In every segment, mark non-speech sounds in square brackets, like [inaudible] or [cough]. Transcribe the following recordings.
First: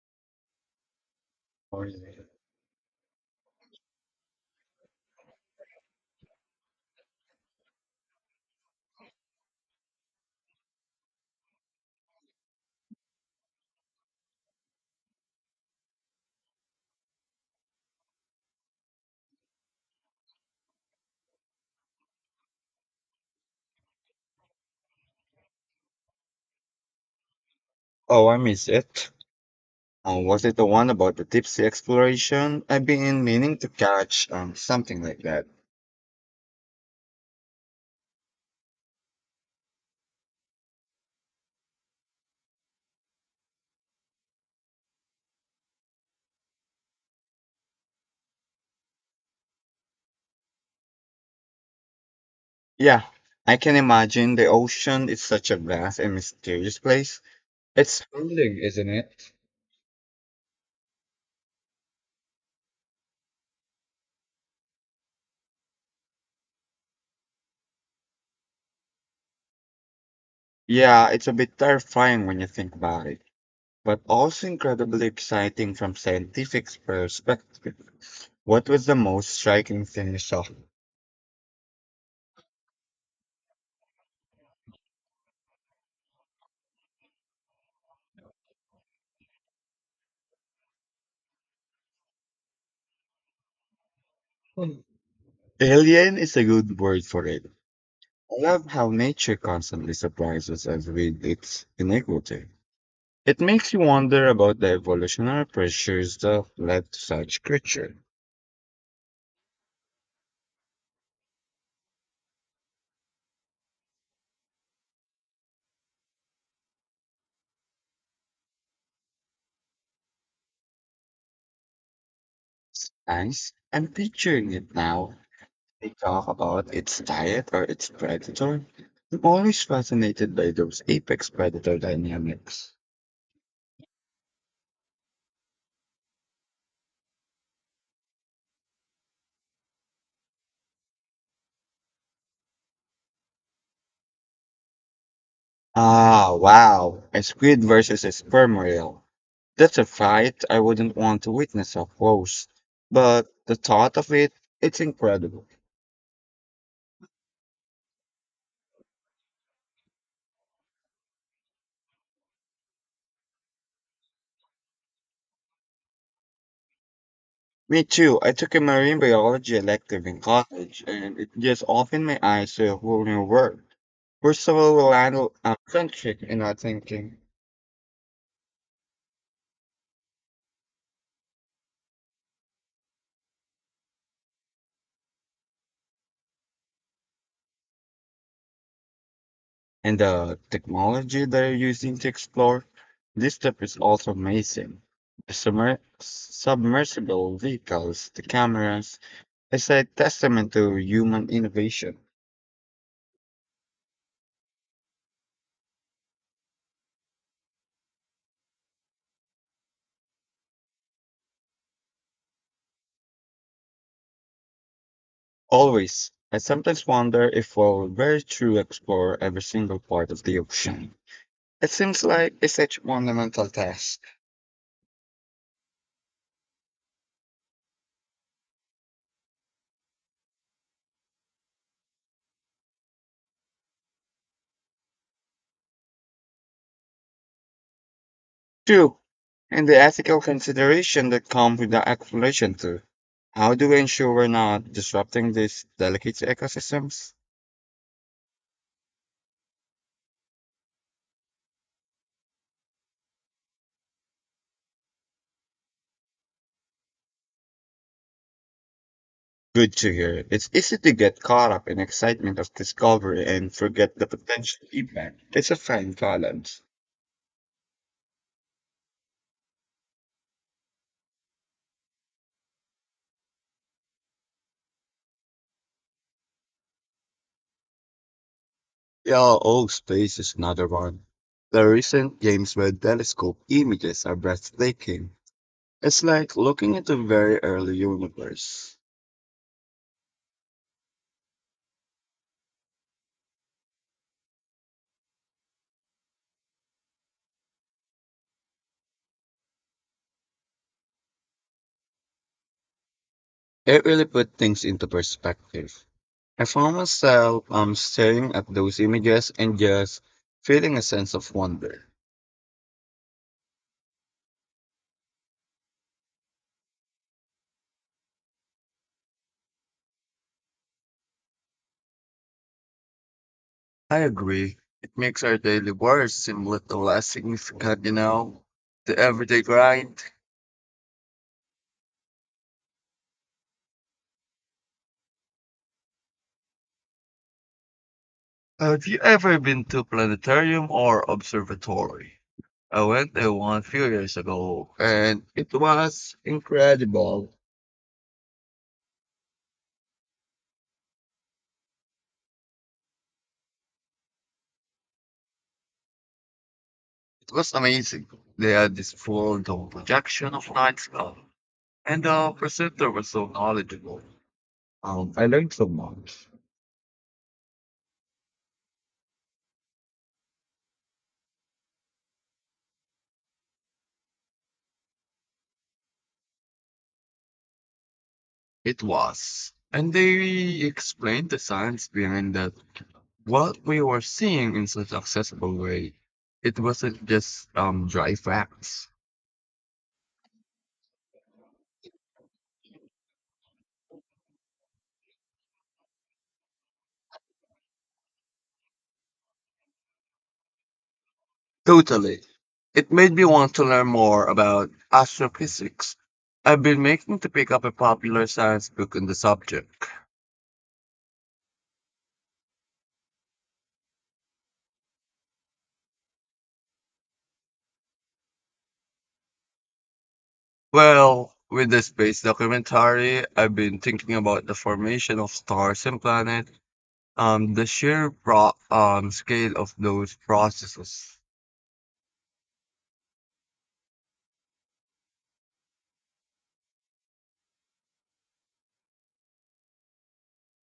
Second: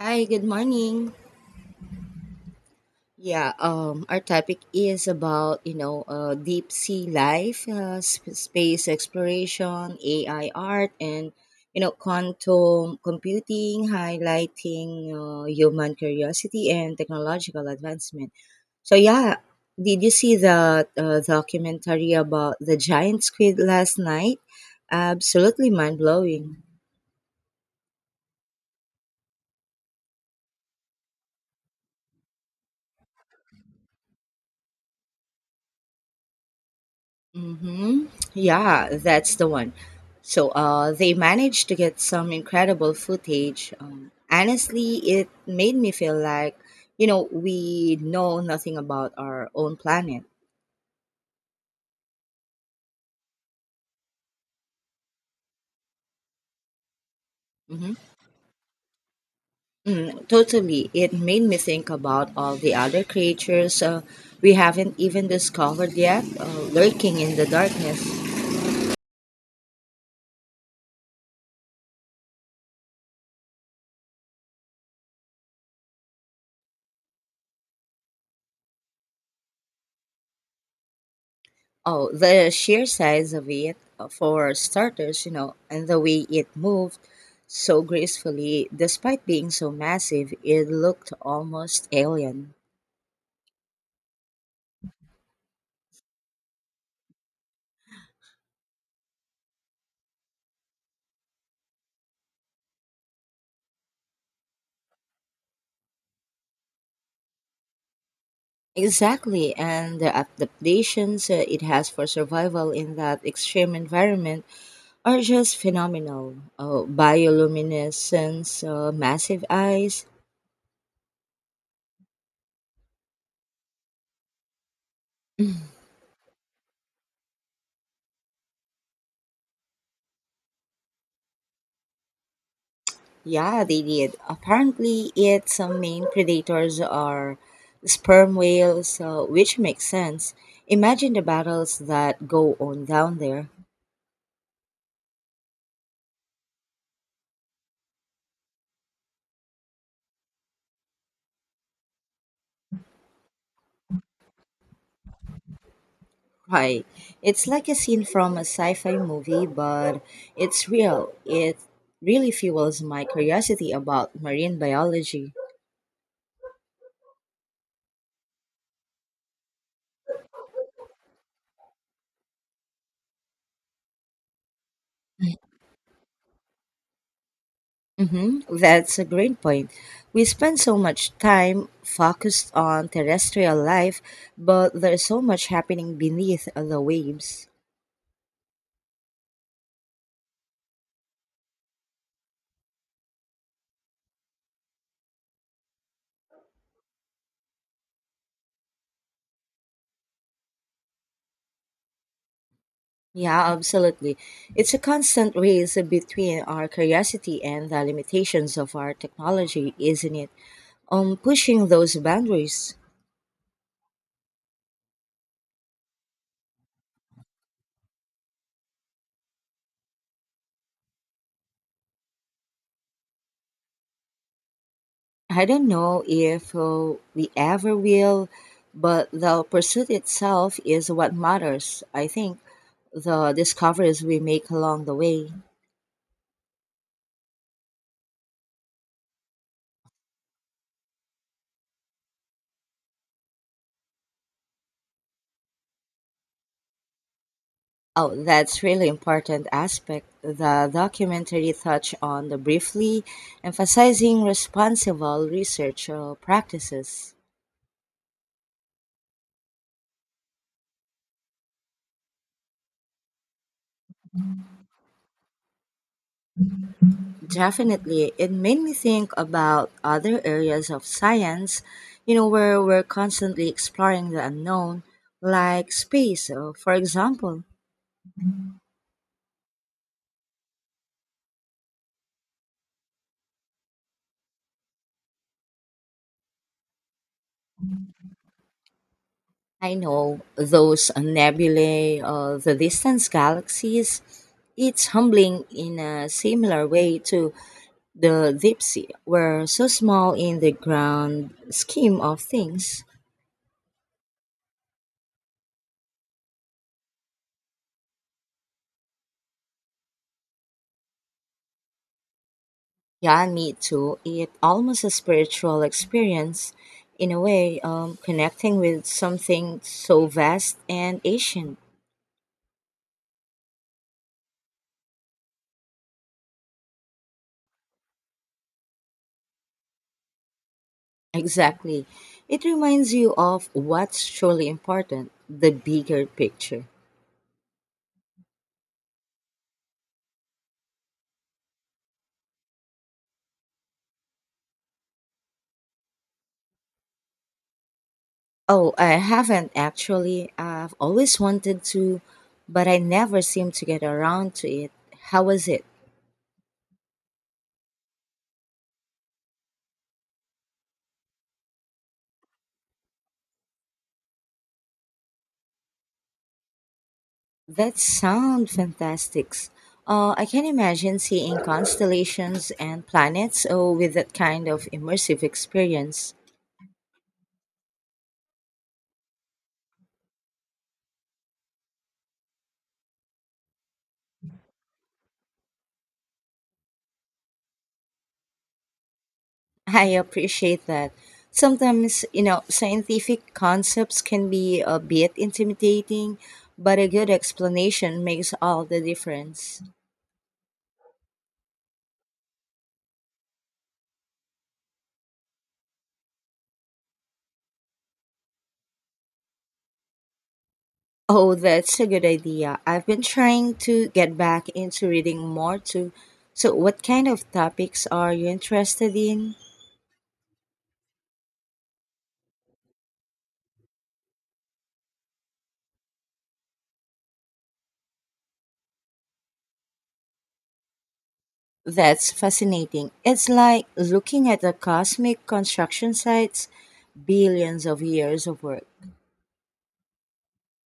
Hi, good morning. Oh, Yeah, our topic is about, deep sea life, space exploration, AI art, and, you know, quantum computing, highlighting human curiosity and technological advancement. So, yeah, did you see the documentary about the giant squid last night? Absolutely mind blowing. I miss it. Was it the one about the deep sea exploration? I've been meaning to catch something like that. Hmm. Yeah, that's the one. So they managed to get some incredible footage. Honestly, it made me feel like, you know, we know nothing about our own planet. Yeah, I can imagine the ocean is such a vast and mysterious place. Hmm. It's humbling, isn't it? Mm, totally. It made me think about all the other creatures we haven't even discovered yet, lurking in the darkness. Yeah, it's a bit terrifying when you think about it, but also incredibly exciting from scientific perspective. What was the most striking thing you saw? Oh, the sheer size of it, for starters, you know, and the way it moved so gracefully, despite being so massive, it looked almost alien. Hmm. Alien is a good word for it. I love how nature constantly surprises us with its inequity. It makes you wonder about the evolutionary pressures that led to such creature. Exactly, and the adaptations it has for survival in that extreme environment are just phenomenal. Bioluminescence, massive eyes. Nice. I'm picturing it now. They talk about its diet or its predator. I'm always fascinated by those apex predator dynamics. Yeah, they did. Apparently, its main predators are sperm whales, which makes sense. Imagine the battles that go on down there. Ah, wow. A squid versus a sperm whale. That's a fight I wouldn't want to witness up close. But the thought of it, it's incredible. Right. It's like a scene from a sci fi movie, but it's real. It really fuels my curiosity about marine biology. Me too. I took a marine biology elective in college, and it just opened my eyes to a whole new world. We're so land centric in our thinking, Hmm. That's a great point. We spend so much time focused on terrestrial life, but there's so much happening beneath the waves. and the technology they're using to explore this stuff is also amazing. The submersible vehicles, the cameras, it's a testament to human innovation. Yeah, absolutely. It's a constant race between our curiosity and the limitations of our technology, isn't it? Pushing those boundaries. Always, I sometimes wonder if we'll very truly explore every single part of the ocean. It seems like it's such a monumental task. I don't know if we ever will, but the pursuit itself is what matters. I think the discoveries we make along the way. Two, and the ethical consideration that come with the exploration too. How do we ensure we're not disrupting these delicate ecosystems? Oh, that's really important aspect. The documentary touched on the briefly, emphasizing responsible research practices. Good to hear. It's easy to get caught up in excitement of discovery and forget the potential impact. It's a fine balance. Definitely. It made me think about other areas of science, you know, where we're constantly exploring the unknown, like space, for example. Yeah, oh, space is another one. The recent James Webb Telescope images are breathtaking. It's like looking at a very early universe. I know those nebulae, the distant galaxies, it's humbling in a similar way to the deep sea. We're so small in the grand scheme of things. It really put things into perspective. I found myself staring at those images and just feeling a sense of wonder. Yeah, me too. It almost a spiritual experience in a way, connecting with something so vast and ancient. I agree. It makes our daily worries seem little less significant, the everyday grind. Exactly. It reminds you of what's truly important, the bigger picture. Have you ever been to planetarium or observatory? I went there one few years ago, and it was incredible. Oh, I haven't actually. I've always wanted to, but I never seem to get around to it. How was it? It was amazing. They had this full dome projection of night sky, and the presenter was so knowledgeable. I learned so much. That sound fantastic! I can imagine seeing constellations and planets oh, with that kind of immersive experience. It was. And they explained the science behind that what we were seeing in such accessible way. It wasn't just dry facts. I appreciate that. Sometimes, you know, scientific concepts can be a bit intimidating, but a good explanation makes all the difference. Totally. It made me want to learn more about astrophysics. I've been making to pick up a popular science book on the subject. Oh, that's a good idea. I've been trying to get back into reading more too. So, what kind of topics are you interested in? Well, with the space documentary, I've been thinking about the formation of stars and planets. The sheer raw scale of those processes. That's fascinating. It's like looking at the cosmic construction sites, billions of years of work.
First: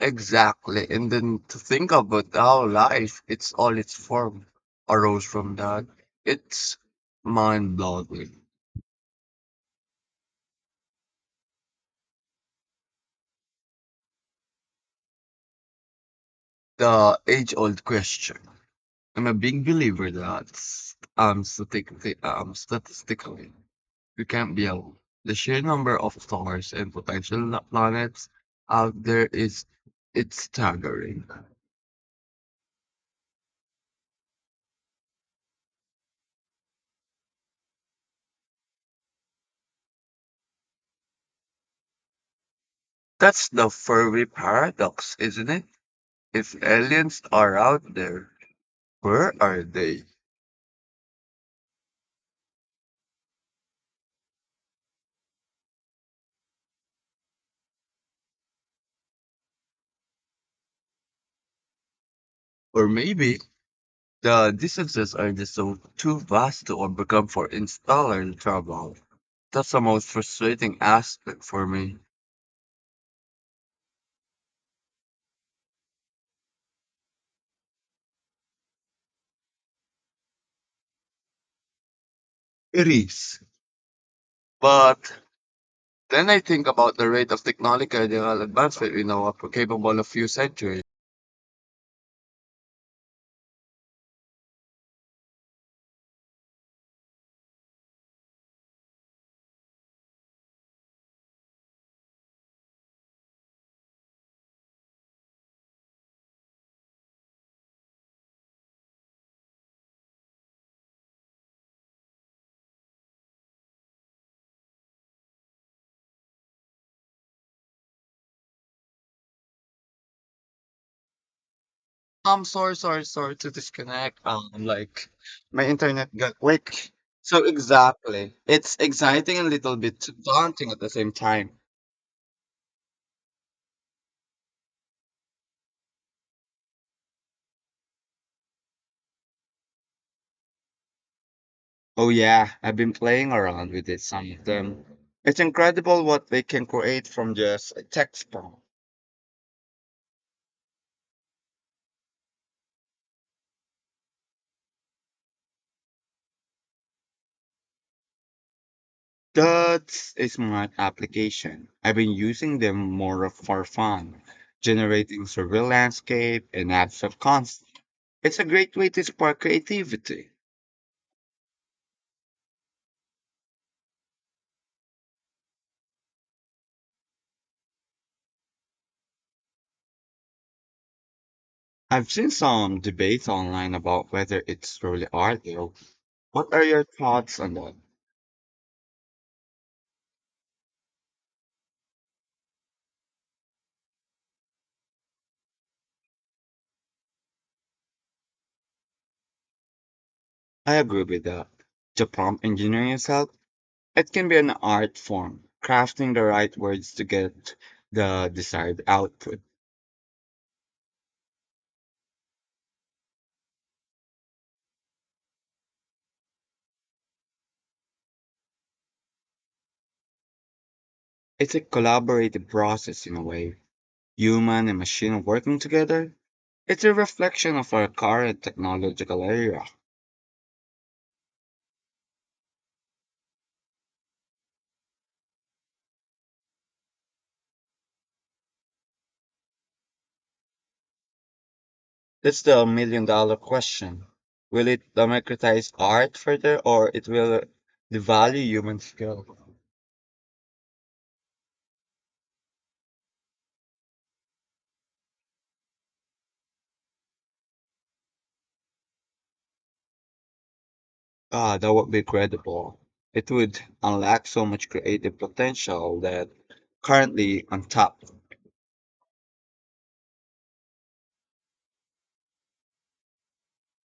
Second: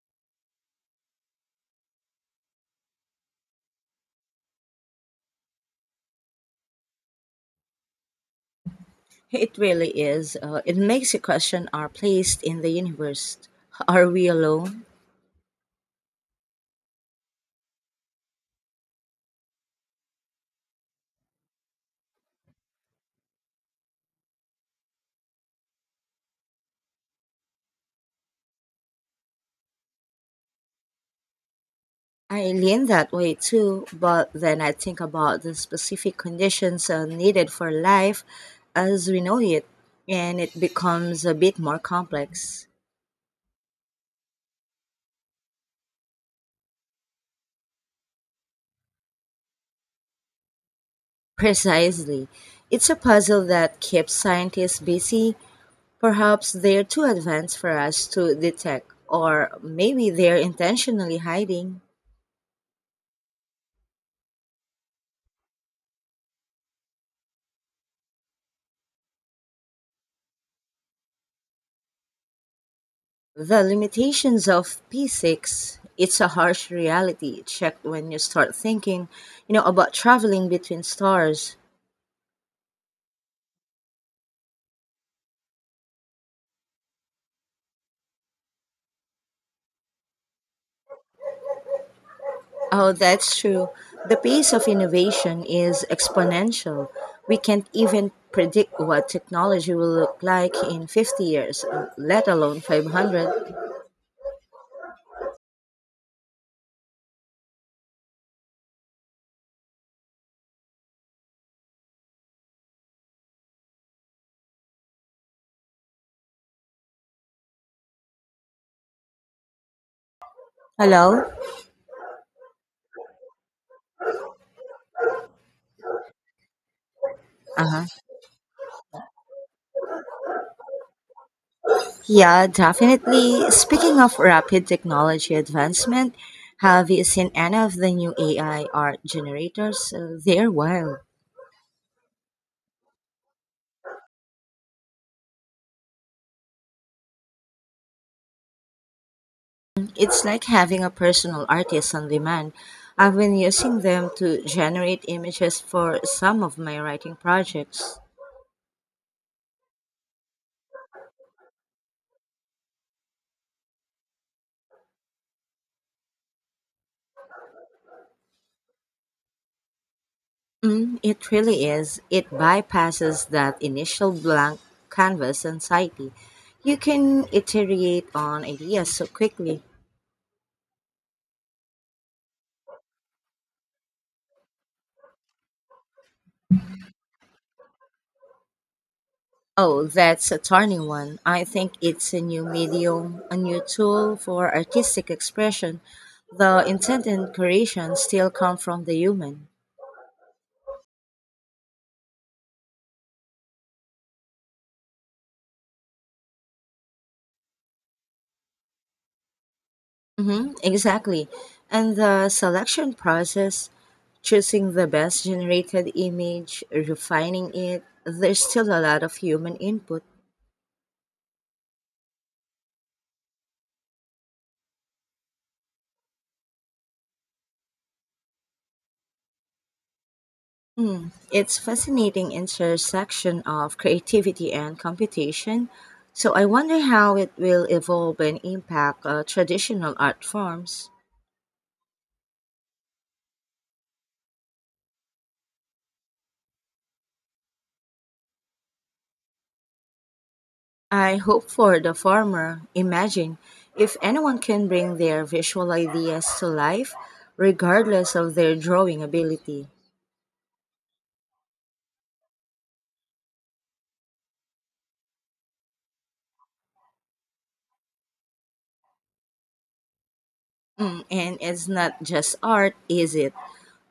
Exactly. And then to think about how life, it's all its form, arose from that. It's mind blowing. It really is. It makes you question our place in the universe. Are we alone? The age old question. I'm a big believer that statistically, we can't be alone. The sheer number of stars and potential planets out there is it's staggering. I lean that way too, but then I think about the specific conditions needed for life as we know it, and it becomes a bit more complex. That's the furry paradox, isn't it? If aliens are out there, where are they? Precisely. It's a puzzle that keeps scientists busy. Perhaps they're too advanced for us to detect, or maybe they're intentionally hiding. Or maybe the distances are just so too vast to overcome for installer trouble. That's the most frustrating aspect for me. The limitations of P6, it's a harsh reality check when you start thinking, you know, about traveling between stars. It is. But then I think about the rate of technological advancement we know are capable of few centuries. Oh, that's true. The pace of innovation is exponential. We can't even predict what technology will look like in 50 years, let alone 500. Hello? I'm sorry, sorry, sorry to disconnect. My internet got weak. So Uh-huh. exactly, it's exciting and a little bit daunting at the same time. Yeah, definitely. Speaking of rapid technology advancement, have you seen any of the new AI art generators? They're wild. Oh yeah, I've been playing around with it, some of them. It's incredible what they can create from just a text prompt. It's like having a personal artist on demand. I've been using them to generate images for some of my writing projects. That's a smart application. I've been using them more for fun, generating surreal landscape and abstract concepts. It's a great way to spark creativity. Mm, it really is. It bypasses that initial blank canvas anxiety. You can iterate on ideas so quickly. I've seen some debates online about whether it's truly art, though. What are your thoughts on that? Oh, that's a turning one. I think it's a new medium, a new tool for artistic expression. The intent and creation still come from the human. I agree with that. The prompt engineering yourself it can be an art form, crafting the right words to get the desired output. Hmm, exactly. And the selection process, choosing the best generated image, refining it, there's still a lot of human input. It's a collaborative process in a way, human and machine working together. It's a reflection of our current technological era. Mm, it's fascinating intersection of creativity and computation. So I wonder how it will evolve and impact traditional art forms. That's the million dollar question. Will it democratize art further or it will devalue human skill? I hope for the former. Imagine if anyone can bring their visual ideas to life, regardless of their drawing ability. Ah, that would be incredible. It would unlock so much creative potential that currently untapped. Mm, and it's not just art, is it?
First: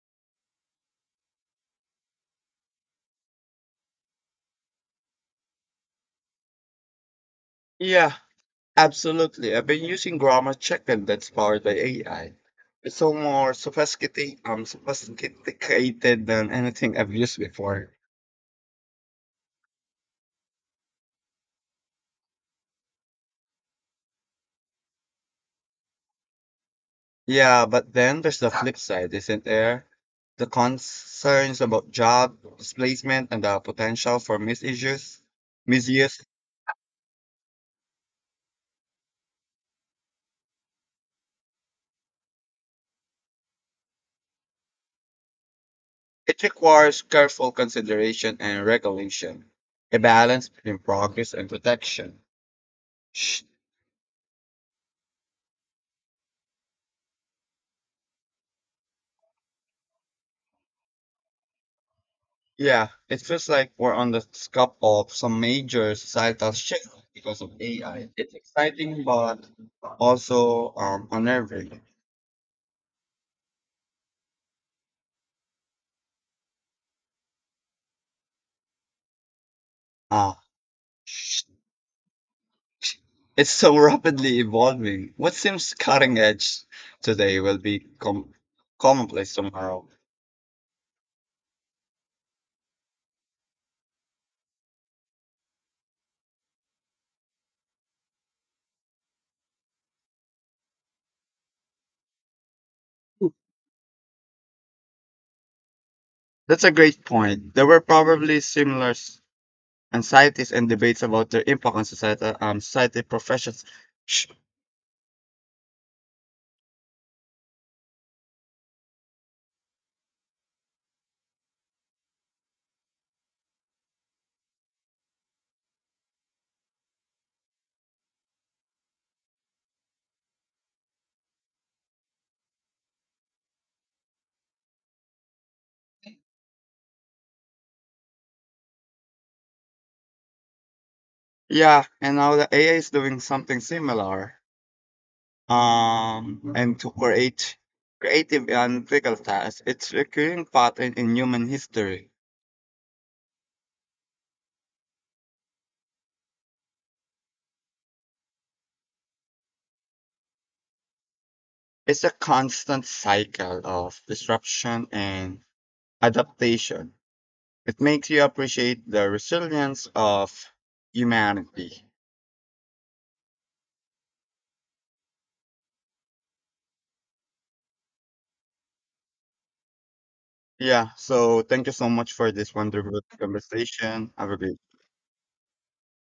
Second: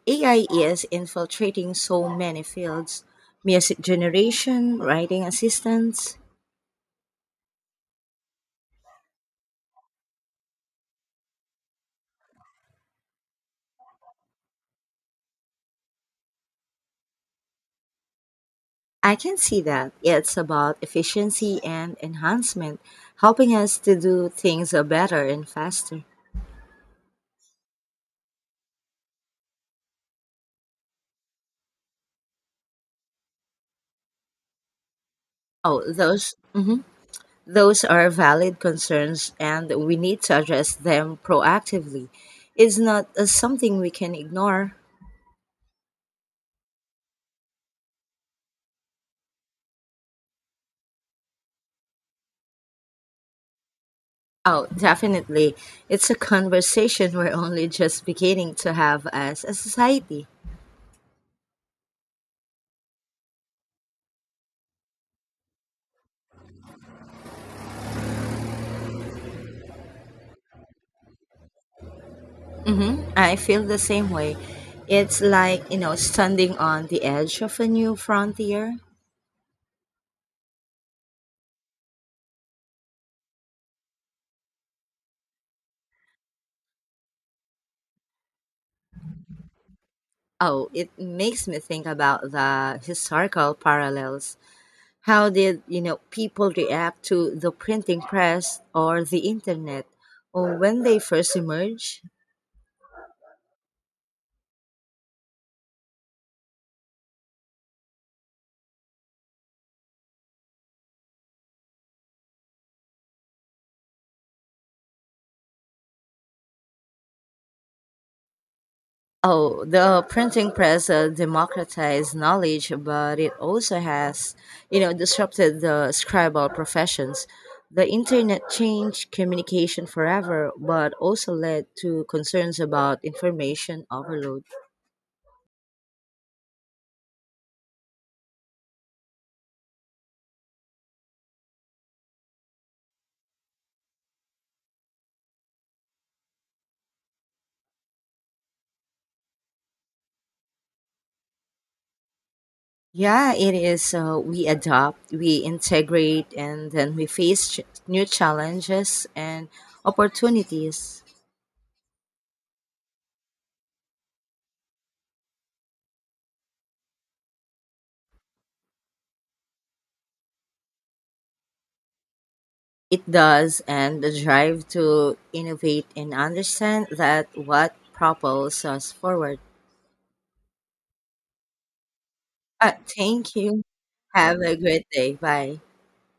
AI is infiltrating so many fields music generation, writing assistance. Yeah, absolutely. I've been using grammar checker that's powered by AI. It's so more sophisticated than anything I've used before. I can see that. It's about efficiency and enhancement, helping us to do things better and faster. Yeah, but then there's the flip side, isn't there? The concerns about job displacement and the potential for Oh, misuse. those mhm. Those are valid concerns, and we need to address them proactively. It's not something we can ignore. It requires careful consideration and regulation, a balance between progress and protection. Oh, definitely. It's a conversation we're [laughs] only just beginning to have as a society. Yeah, it feels like we're on the cusp of some major societal shift because of AI. It's exciting, but also unnerving. I feel the same way. It's like, you know, standing on the edge of a new frontier. Ah, sh- sh- it's so rapidly evolving. What seems cutting edge today will be commonplace tomorrow. Oh, it makes me think about the historical parallels. How did, you know, people react to the printing press or the internet or when they first emerged? That's a great point. There were probably anxieties and debates about their impact on society professions. Sh- Oh, the printing press democratized knowledge, but it also has, you know, disrupted the scribal professions. The internet changed communication forever, but also led to concerns about information overload. Yeah, and now the AI is doing something similar. And to create Creative and critical tasks. Its recurring pattern in human history Yeah, it is. We adopt, we integrate, and then we face new challenges and opportunities. is a constant cycle of disruption and adaptation. It makes you appreciate the resilience of humanity. It does, and the drive to innovate and understand that what propels us forward. Yeah, so thank you so much for this wonderful Thank you. conversation. Have a Have a great great day. Bye.